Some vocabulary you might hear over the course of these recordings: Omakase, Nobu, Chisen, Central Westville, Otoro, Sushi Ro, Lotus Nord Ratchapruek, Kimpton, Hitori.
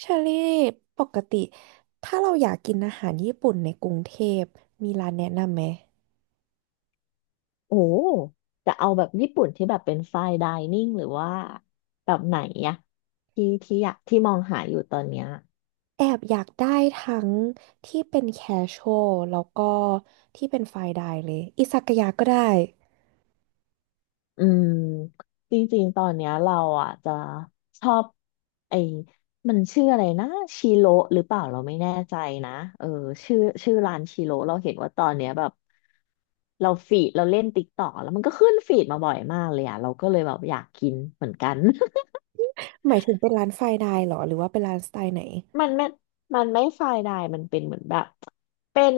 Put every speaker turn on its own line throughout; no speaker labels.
เชอรี่ปกติถ้าเราอยากกินอาหารญี่ปุ่นในกรุงเทพมีร้านแนะนำไหม
โอ้จะเอาแบบญี่ปุ่นที่แบบเป็นไฟน์ไดนิ่งหรือว่าแบบไหนอะที่อยากที่มองหาอยู่ตอนเนี้ย
แอบอยากได้ทั้งที่เป็นแคชช a l แล้วก็ที่เป็นไฟน์ไดน์เลยอิซากายะก็ได้
อืมจริงๆตอนเนี้ยเราอ่ะจะชอบไอ้มันชื่ออะไรนะชิโรหรือเปล่าเราไม่แน่ใจนะเออชื่อชื่อร้านชิโรเราเห็นว่าตอนเนี้ยแบบเราเล่นติ๊กต่อกแล้วมันก็ขึ้นฟีดมาบ่อยมากเลยอ่ะเราก็เลยแบบอยากกินเหมือนกัน
หมายถึงเป็นร้านไฟน์ไดน์เหรอหรือว่าเป็นร้านสไตล์ไหน
มันไม่มันไม่ไฟน์ไดน์มันเป็นเหมือนแบบเป็น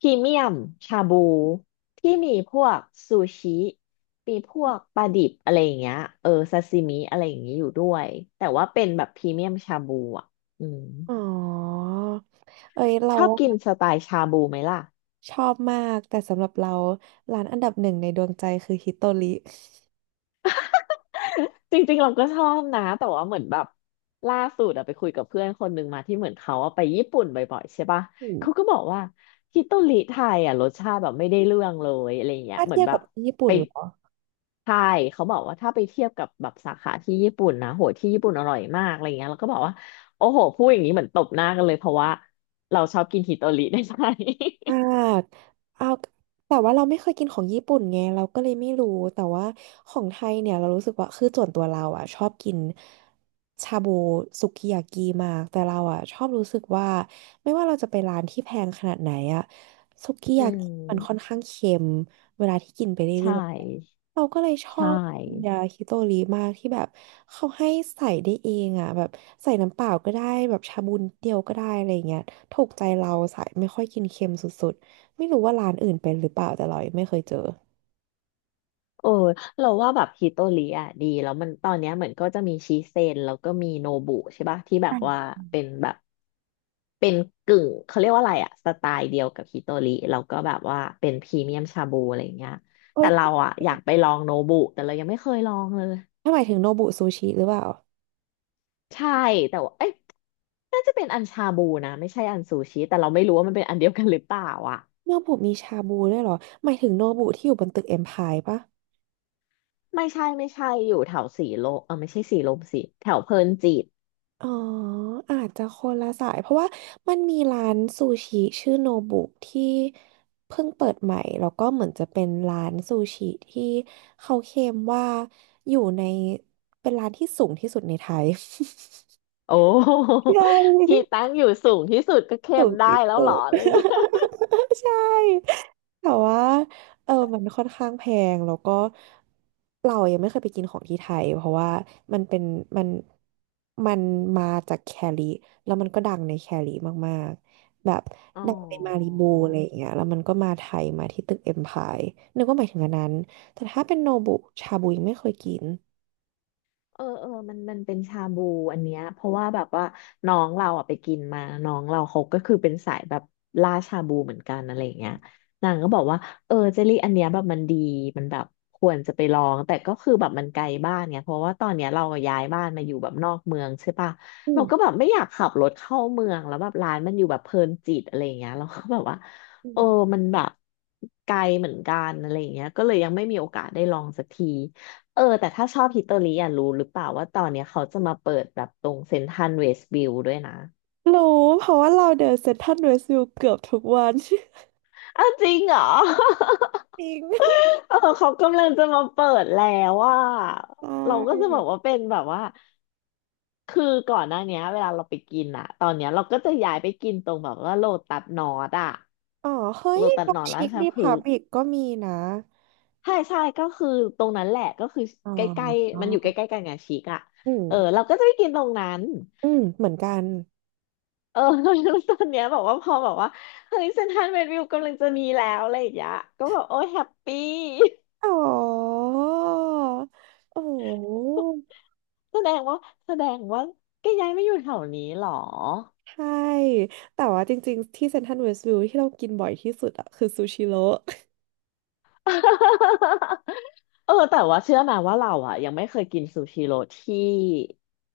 พรีเมียมชาบูที่มีพวกซูชิมีพวกปลาดิบอะไรอย่างเงี้ยเออซาซิมิอะไรอย่างเงี้ยอยู่ด้วยแต่ว่าเป็นแบบพรีเมียมชาบูอ่ะอืม
อ๋อเอ้ยเรา
ชอบกินสไตล์ชาบูไหมล่ะ
ชอบมากแต่สำหรับเราร้านอันดับหนึ่งในดวงใจคือฮิโตริ
จริงๆเราก็ชอบนะแต่ว่าเหมือนแบบล่าสุดอะไปคุยกับเพื่อนคนหนึ่งมาที่เหมือนเขาอะไปญี่ปุ่นบ่อยๆใช่ปะ
อืม
เขาก็บอกว่าฮิโตริไทยอะรสชาติแบบไม่ได้เรื่องเลยอะไรเงี้ย
ถ้า
เหมือ
เที
น
ยบ
แบ
กั
บ
บที่ญี่ปุ่
ไป
นเหรอ
ไทยเขาบอกว่าถ้าไปเทียบกับแบบสาขาที่ญี่ปุ่นนะโหที่ญี่ปุ่นอร่อยมากอะไรเงี้ยแล้วก็บอกว่าโอ้โหพูดอย่างนี้เหมือนตบหน้ากันเลยเพราะว่าเราชอบกินฮิโตริ ในไทย
อ่าเอาแต่ว่าเราไม่เคยกินของญี่ปุ่นไงเราก็เลยไม่รู้แต่ว่าของไทยเนี่ยเรารู้สึกว่าคือส่วนตัวเราอ่ะชอบกินชาบูสุกิยากิมากแต่เราอ่ะชอบรู้สึกว่าไม่ว่าเราจะไปร้านที่แพงขนาดไหนอ่ะสุกิ
อื
ยากิ
ม
มันค่อนข้างเค็มเวลาที่กินไปเรื่
ใช่
อยๆเราก็เลยชอ
ใช่
บยาฮิโตริมากที่แบบเขาให้ใส่ได้เองอ่ะแบบใส่น้ำเปล่าก็ได้แบบชาบูนิดเดียวก็ได้อะไรอย่างเงี้ย ถูกใจเราสายไม่ค่อยกินเค็มสุดๆไม่รู้ว่าร้านอื่นเป็นหรือเปล่าแต่เรายังไม่เคยเจอ
เออเราว่าแบบฮิโตริอ่ะดีแล้วมันตอนเนี้ยเหมือนก็จะมีชิเซนแล้วก็มีโนบุใช่ปะที่แบบว่าเป็นแบบเป็นกึ่งเขาเรียกว่าอะไรอ่ะสไตล์เดียวกับฮิโตริแล้วก็แบบว่าเป็นพรีเมียมชาบูอะไรอย่างเงี้ย
เฮ้
แต่
ย
เราอ่ะอยากไปลองโนบุแต่เรายังไม่เคยลองเลย
ถ้าหมายถึงโนบุซูชิหรือเปล่า
ใช่แต่ว่าเอ้ยน่าจะเป็นอันชาบูนะไม่ใช่อันซูชิแต่เราไม่รู้ว่ามันเป็นอันเดียวกันหรือเปล่าอ่ะ
โนบุมีชาบูด้วยเหรอหมายถึงโนบุที่อยู่บนตึกเอ็มพายปะ
ไม่ใช่อยู่แถวสีลมเออไม่ใช่สีลมสิแถวเพลินจิต
อ๋ออาจจะคนละสายเพราะว่ามันมีร้านซูชิชื่อโนบุที่เพิ่งเปิดใหม่แล้วก็เหมือนจะเป็นร้านซูชิที่เขาเคลมว่าอยู่ในเป็นร้านที่สูงที่สุดในไทย
โอ้
ใช
ที่
่
ตั้งอยู่สูงที่สุดก็เค็
สู
ม
ง
ได้
ที่
แล้ว
สุ
เหรอ
ด
อะไรอย่างเงี้ย
ใช่แต่ว่ามันค่อนข้างแพงแล้วก็เรายังไม่เคยไปกินของที่ไทยเพราะว่ามันเป็นมันมันมาจากแคลิแล้วมันก็ดังในแคลิมากๆแบบ
อ๋อ
ดังในมาริบูอะไรอย่างเงี้ยแล้วมันก็มาไทยมาที่ตึกเอ็มพายนึกว่าหมายถึงอันนั้นแต่ถ้าเป็นโนบุชาบูยังไม่เคยกิน
เออเออมันเป็นชาบูอันเนี้ยเพราะว่าแบบว่าน้องเราอ่ะไปกินมาน้องเราเขาก็คือเป็นสายแบบล่าชาบูเหมือนกันอะไรอย่างเงี้ยนางก็บอกว่าเออเจลลี่อันเนี้ยแบบมันดีมันแบบควรจะไปลองแต่ก็คือแบบมันไกลบ้านไยเพราะว่าตอนเนี้ยเราย้ายบ้านมาอยู่แบบนอกเมืองใช่ปะ
อื
เรา
ม
ก็แบบไม่อยากขับรถเข้าเมืองแล้วแบบร้านมันอยู่แบบเพลินจิตอะไรอย่างเงี้ยเราก็แบบว่า
อื
เออ
ม
มันแบบไกลเหมือนกันอะไรอย่างเงี้ยก็เลยยังไม่มีโอกาสได้ลองสักที เออแต่ถ้าชอบฮิตเตอรี่อ่ะรู้หรือเปล่าว่าตอนเนี้ยเขาจะมาเปิดแบบตรงเซ็นทรัลเวสต์วิวด้วยนะ
รู้เพราะว่าเราเดินเซ็นทรัลเวสต์วิวเกือบทุกวัน
อ้าวจริงเหรอ
จริง
เออเขากำลังจะมาเปิดแล้วว่า
ใช
เราก็
่
จะบอกว่าเป็นแบบว่าคือก่อนหน้าเนี้ยเวลาเราไปกินอ่ะตอนเนี้ยเราก็จะย้ายไปกินตรงแบบว่าโลตัสนอร์ดอ่ะ
อ๋อ เฮ้
โล
ย
ตัส
บ็อ
น
ก
อร์ด
ชิ
รา
ค
ช
ดี
พฤ
พับ
กษ์
ลิกก็มีนะ
ใช่ใช่ก็คือตรงนั้นแหละก็คือ
อ๋
ใกล้
อ
ๆมันอยู่ใกล้ๆกันไงชิกอ่ะ
อืม
เออเราก็จะไปกินตรงนั้น
อืมเหมือนกัน
เออ แล้วตอนเนี้ยบอกว่าพอบอกว่าเฮ้ยเซ็นทรัลเวสต์วิวกำลังจะมีแล้วอะไรอย่างเงี้ยก็บอกโอ้ยแฮปปี้
อ๋อโอ้
แสดงว่าแสดงว่าแกย้ายไม่อยู่แถวนี้หรอ
ใช่แต่ว่าจริงๆ ที่เซ็นทรัลเวสต์วิวที่เรากินบ่อยที่สุดอะคือซูชิโร่
เออแต่ว่าเชื่อไหมว่าเราอ่ะยังไม่เคยกินซูชิโร่ที่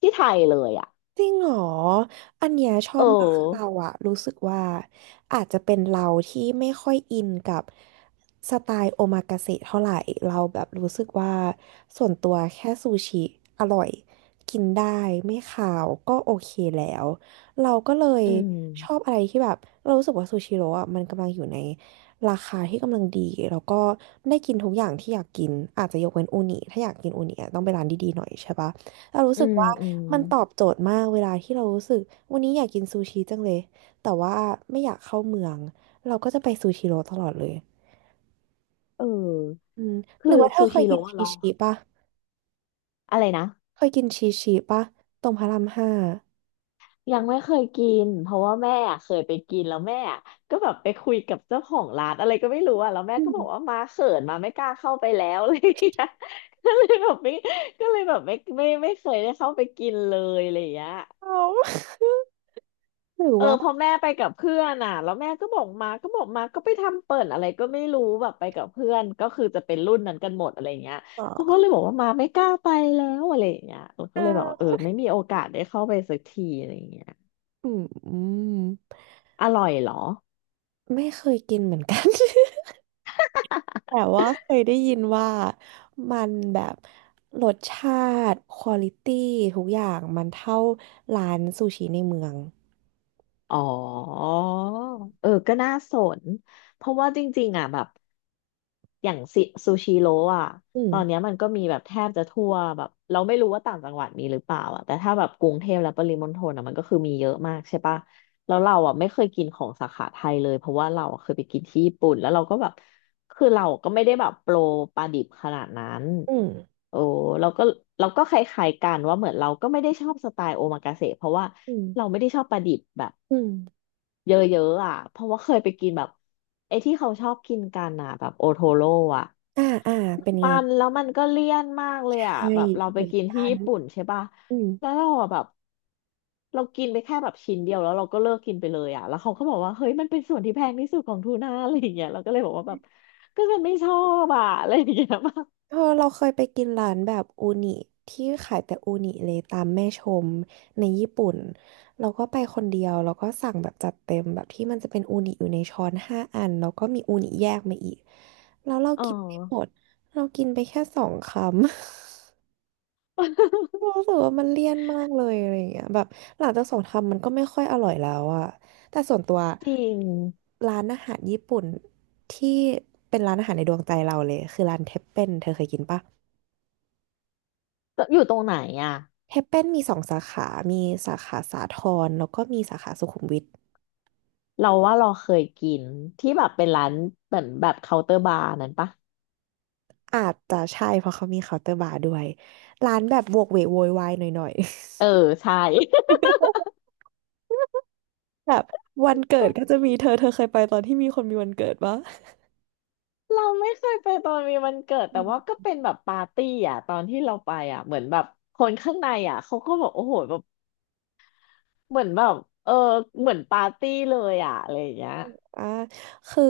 ที่ไทยเลยอ่ะ
จริงเหรอ อันเนี้ยชอ
เอ
บมากคือ
อ
เราอะรู้สึกว่าอาจจะเป็นเราที่ไม่ค่อยอินกับสไตล์โอมากาเสะเท่าไหร่เราแบบรู้สึกว่าส่วนตัวแค่ซูชิอร่อยกินได้ไม่คาวก็โอเคแล้ว เราก็เลย
อื
ชอบ
ม
อะไรที่แบบเรารู้สึกว่าซูชิโร่อะมันกำลังอยู่ในราคาที่กำลังดีแล้วก็ได้กินทุกอย่างที่อยากกินอาจจะยกเว้นอูนิถ้าอยากกินอูนิอะต้องไปร้านดีๆหน่อยใช่ปะ เรารู้
อื
สึก
ม
ว่า
อืม
มันตอบโจทย์มากเวลาที่เรารู้สึกวันนี้อยากกินซูชิจังเลยแต่ว่าไม่อยากเข้าเมืองเราก็จะไปซูชิโร่ตลอดเลย
เออ
อืมหรื
คื
อ
อ
ว่าเธ
ซู
อเคย
ชิ
กิ
โร่
น
อะล
ชีชิปะ
อะไรนะ
เคยกินชีชิปะตรงพระรามห้า
ยังไม่เคยกินเพราะว่าแม่อะเคยไปกินแล้วแม่อะก็แบบไปคุยกับเจ้าของร้านอะไรก็ไม่รู้อะแล้วแม่
อื
ก็
ม
บอกว่ามาเขินมาไม่กล้าเข้าไปแล้ว อะไรอย่างเลยก็เลยแบบไม่ก็เลยแบบไม่เคยได้เข้าไปกินเลยอะไรอย่างเงี้ย
เอาหรือ
เออ
ว่า
พอแม่ไปกับเพื่อนอ่ะแล้วแม่ก็บอกมาก็ไปทำเปิดอะไรก็ไม่รู้แบบไปกับเพื่อนก็คือจะเป็นรุ่นนั้นกันหมดอะไรเงี้ย
เอ
เขา
่
ก็เลยบอกว่ามาไม่กล้าไปแล้วอะไรเงี้ยเราก็เลยบอกว่าเออ
อ
ไม่มีโอกาสได้เข้าไปสักทีอะไร่เงี้ย
อืมอืม
อร่อยเหรอ
ไม่เคยกินเหมือนกัน แต่ว่าเคยได้ยินว่ามันแบบรสชาติควอลิตี้ทุกอย่างมันเท่าร้านซูชิในเมือง
อ๋อเออก็น่าสนเพราะว่าจริงๆอ่ะแบบอย่างซิซูชิโร่อ่ะ
อืม
ตอนเนี้ยมันก็มีแบบแทบจะทั่วแบบเราไม่รู้ว่าต่างจังหวัดมีหรือเปล่าอ่ะแต่ถ้าแบบกรุงเทพและปริมณฑลอ่ะมันก็คือมีเยอะมากใช่ปะแล้วเราอ่ะไม่เคยกินของสาขาไทยเลยเพราะว่าเราอะเคยไปกินที่ญี่ปุ่นแล้วเราก็แบบคือเราก็ไม่ได้แบบโปรปลาดิบขนาดนั้น
อืม
โอ้เราก็เราก็คล้ายๆกันว่าเหมือนเราก็ไม่ได้ชอบสไตล์โอมากาเสะเพราะว่า
อื
เรา
ม
ไม่ได้ชอบปลาดิบแบบ
อืม
เยอะๆอ่ะเพราะว่าเคยไปกินแบบไอ้ที่เขาชอบกินกันอ่ะแบบโอโทโร่อ่ะ
อ่าอ่าเป็นไง
มันแล้วมันก็เลี่ยนมากเล
ใช
ยอ่ะ
่
แบบเรา
เห
ไป
มือน
กินที่
กัน
ญี่ปุ่นใช่ป่ะ
อืม
แล้วเราอะแบบเรากินไปแค่แบบชิ้นเดียวแล้วเราก็เลิกกินไปเลยอ่ะแล้วเขาก็บอกว่าเฮ้ยมันเป็นส่วนที่แพงที่สุดของทูน่าอะไรอย่างเงี้ยเราก็เลยบอกว่าแบบก็ฉันไม่ชอบอ่ะอะไรอย่างเงี้ย มาก
เออเราเคยไปกินร้านแบบอูนิที่ขายแต่อูนิเลยตามแม่ชมในญี่ปุ่นเราก็ไปคนเดียวแล้วก็สั่งแบบจัดเต็มแบบที่มันจะเป็นอูนิอยู่ในช้อนห้าอันแล้วก็มีอูนิแยกมาอีกแล้วเรา
อ๋อ
กินไม่หมดเรากินไปแค่สองคำ รู้สึกว่ามันเลี่ยนมากเลยอะไรอย่างเงี้ยแบบหลังจากสงครามมันก็ไม่ค่อยอร่อยแล้วอะแต่ส่วนตัว
จริง
ร้านอาหารญี่ปุ่นที่เป็นร้านอาหารในดวงใจเราเลยคือร้านเทปเป้นเธอเคยกินปะ
อยู่ตรงไหนอ่ะ
เทปเป้นมีสองสาขา มีสาขาสาทรแล้วก็มีสาขาสุขุมวิท
เราว่าเราเคยกินที่แบบเป็นร้านเหมือนแบบเคาน์เตอร์บาร์นั้นปะ
อาจจะใช่เพราะเขามีเคาน์เตอร์บาร์ด้วยร้านแบบโวกเวกโวยวายหน่อยๆ
เออใช่
แบบวันเกิดก็จะมีเธอเคยไปตอนที่มีคนมีวันเกิดปะ
เราไม่เคยไปตอนมีวันเกิดแต่ว่าก็เป็นแบบปาร์ตี้อ่ะตอนที่เราไปอ่ะเหมือนแบบคนข้างในอ่ะเขาก็บบกโอ้โหแบบเหมือนแบบเออเหมือนปาร์ตี้เลยอ่ะอะไรอย่างเงี้ย
อ่าคือ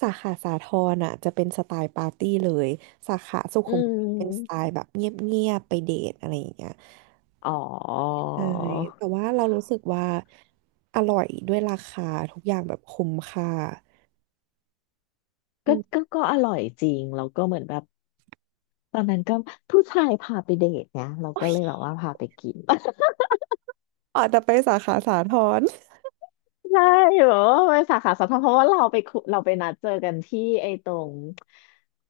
สาขาสาทรอ่ะจะเป็นสไตล์ปาร์ตี้เลยสาขาสุ
อื
ขุมวิทเป็นสไต
ม
ล์แบบเงียบๆไปเดทอะไรอย่างเงี้ย
อ๋อ
ใช่แต่ว่าเรารู้สึกว่าอร่อยด้วยราคาทุกอย่างแบบคุ้มค่าอื
ก็
ม
ก็ก็อร่อยจริงแล้วก็เหมือนแบบตอนนั้นก็ผู้ชายพาไปเดทเนี่ยเรา
โอ้
ก็
ย
เลยแบบว่าพาไปกิน
อาจจะไปสาขาสาทร
ใช่แบบว่าไปสาขาสองเพราะว่าเราไปคุเราไปนัดเจอกันที่ไอ้ตรง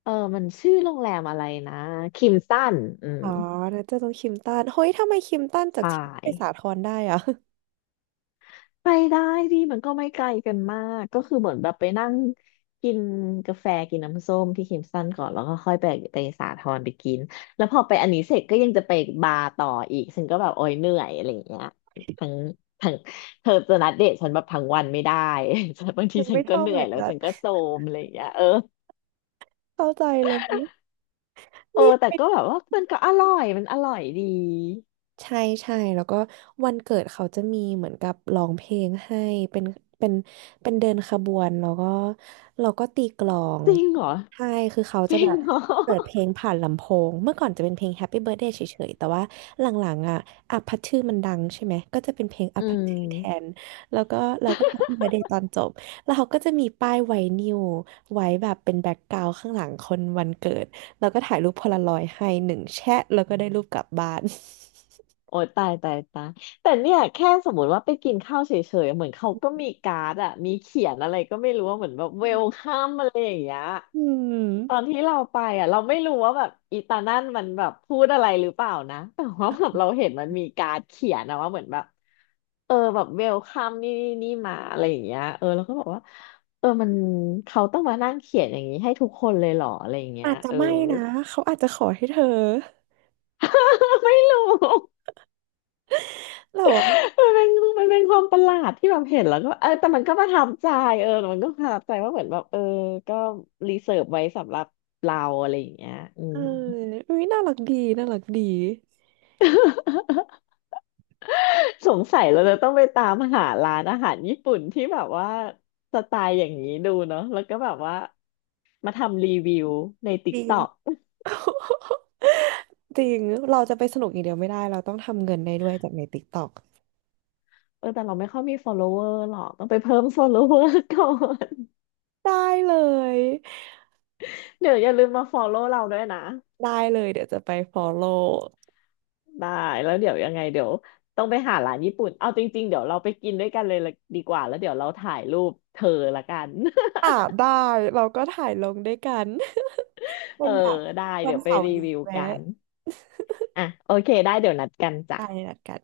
เออมันชื่อโรงแรมอะไรนะคิมสันอืม
อ๋อนะจะต้องคิมตันเฮ้ยทำไมคิมตันจาก
ใช่
ที่ไปสาทรได้อ่ะ
ไปได้ดีมันก็ไม่ไกลกันมากก็คือเหมือนแบบไปนั่งกินกาแฟกินน้ำส้มที่คิมสันก่อนแล้วก็ค่อยไปไปสาทรไปกินแล้วพอไปอันนี้เสร็จก็ยังจะไปบาร์ต่ออีกฉันก็แบบโอ๊ยเหนื่อยอะไรอย่างเงี้ยทั้งทั้งเธอจะนัดเดทฉันแบบทั้งวันไม่ได้ บางที
มัน
ฉั
ไม่
น
ช
ก็
อบ
เหนื่
เห
อ
มื
ย
อน
แล้ว
กัน
ฉันก็โทรมอะไรอย่างเงี้ยเออ
เข้าใจเลย
เออแต่
นี่
ก็แบบว่ามันก็อร่อยมันอร่อยดี
ใช่ใช่ แล้วก็วันเกิดเขาจะมีเหมือนกับร้องเพลงให้ เป็นเป็นเป็นเดินขบวนแล้วก็เราก็ตีกลอง
จริงเหรอ
ใช่ คือเขา
จ
จะ
ริ
แบ
ง
บ
เหรอ
เปิดเพลงผ่านลำโพง เมื่อก่อนจะเป็นเพลง Happy Birthday เฉยๆแต่ว่าหลังๆอ่ะอัพพัชชื่อมันดังใช่ไหมก็จะเป็นเพลง อั
อื
พพัช
ม
ชื่อแทน แล้วก็เราก็ Happy Birthday ตอนจบ แล้วเขาก็จะมีป้ายไวนิลไว้แบบเป็นแบ็กกราวด์ข้างหลังคนวันเกิดแล้วก็ถ่ายรูปโพลารอยด์ให้หนึ่งแชะแล้วก็ได้รูปกลับบ้าน
โอ้ยตายตายตายแต่เนี่ยแค่สมมติว่าไปกินข้าวเฉยๆเหมือนเขาก็มีการ์ดอะมีเขียนอะไรก็ไม่รู้ว่าเหมือนแบบเวลคัมอะไรอย่างเงี้ย
อืม
ตอนที่เราไปอะเราไม่รู้ว่าแบบอีตานั่นมันแบบพูดอะไรหรือเปล่านะแต่ว่าแบบเราเห็นมันมีการ์ดเขียนอะว่าเหมือนแบบเออแบบเวลคัมนี่นี่นี่มาอะไรอย่างเงี้ยเออแล้วก็บอกว่าเออมันเขาต้องมานั่งเขียนอย่างนี้ให้ทุกคนเลยเหรออะไรอย่างเงี้ย
อาจจะ
เออ
ไม่นะเขาอาจจะขอให้เธอ
ไม่รู้
แล้วอ่ะ
มันเป็นมันเป็นความประหลาดที่แบบเห็นแล้วก็เออแต่มันก็ประทับใจเออแต่มันก็ประทับใจว่าเหมือนแบบเออก็รีเสิร์ฟไว้สำหรับเราอะไรอย่างเงี้ยอื
เอ
ม
ออุ้ยน่ารักดีน่ารักดี
สงสัยเราจะต้องไปตามหาร้านอาหารญี่ปุ่นที่แบบว่าสไตล์อย่างนี้ดูเนาะแล้วก็แบบว่ามาทำรีวิวใน t
จ
ก
ริ
ต็อก
งจริงเราจะไปสนุกอย่างเดียวไม่ได้เราต้องทำเงินได้ด้วยจากใน TikTok
เออแต่เราไม่ค่อยมี follower หรอกต้องไปเพิ่ม follower ก่อน
ได้เลย
เดี๋ยวอย่าลืมมา follow เราด้วยนะ
ได้เลยเดี๋ยวจะไป follow
ได้แล้วเดี๋ยวยังไงเดี๋ยวต้องไปหาร้านญี่ปุ่นเอาจริงๆเดี๋ยวเราไปกินด้วยกันเลยละดีกว่าแล้วเดี๋ยวเราถ่ายรูปเธอละกัน
อ่ะได้เราก็ถ่ายลงด้วยกัน
เอ
วั
อ
นแบบ
ได้
วั
เดี๋
น
ยวไป
เสาร์
รี
นี้
วิวกั
แวะ
นอ่ะโอเคได้เดี๋ยวนัดกันจ้ะ
ได้นัดกัน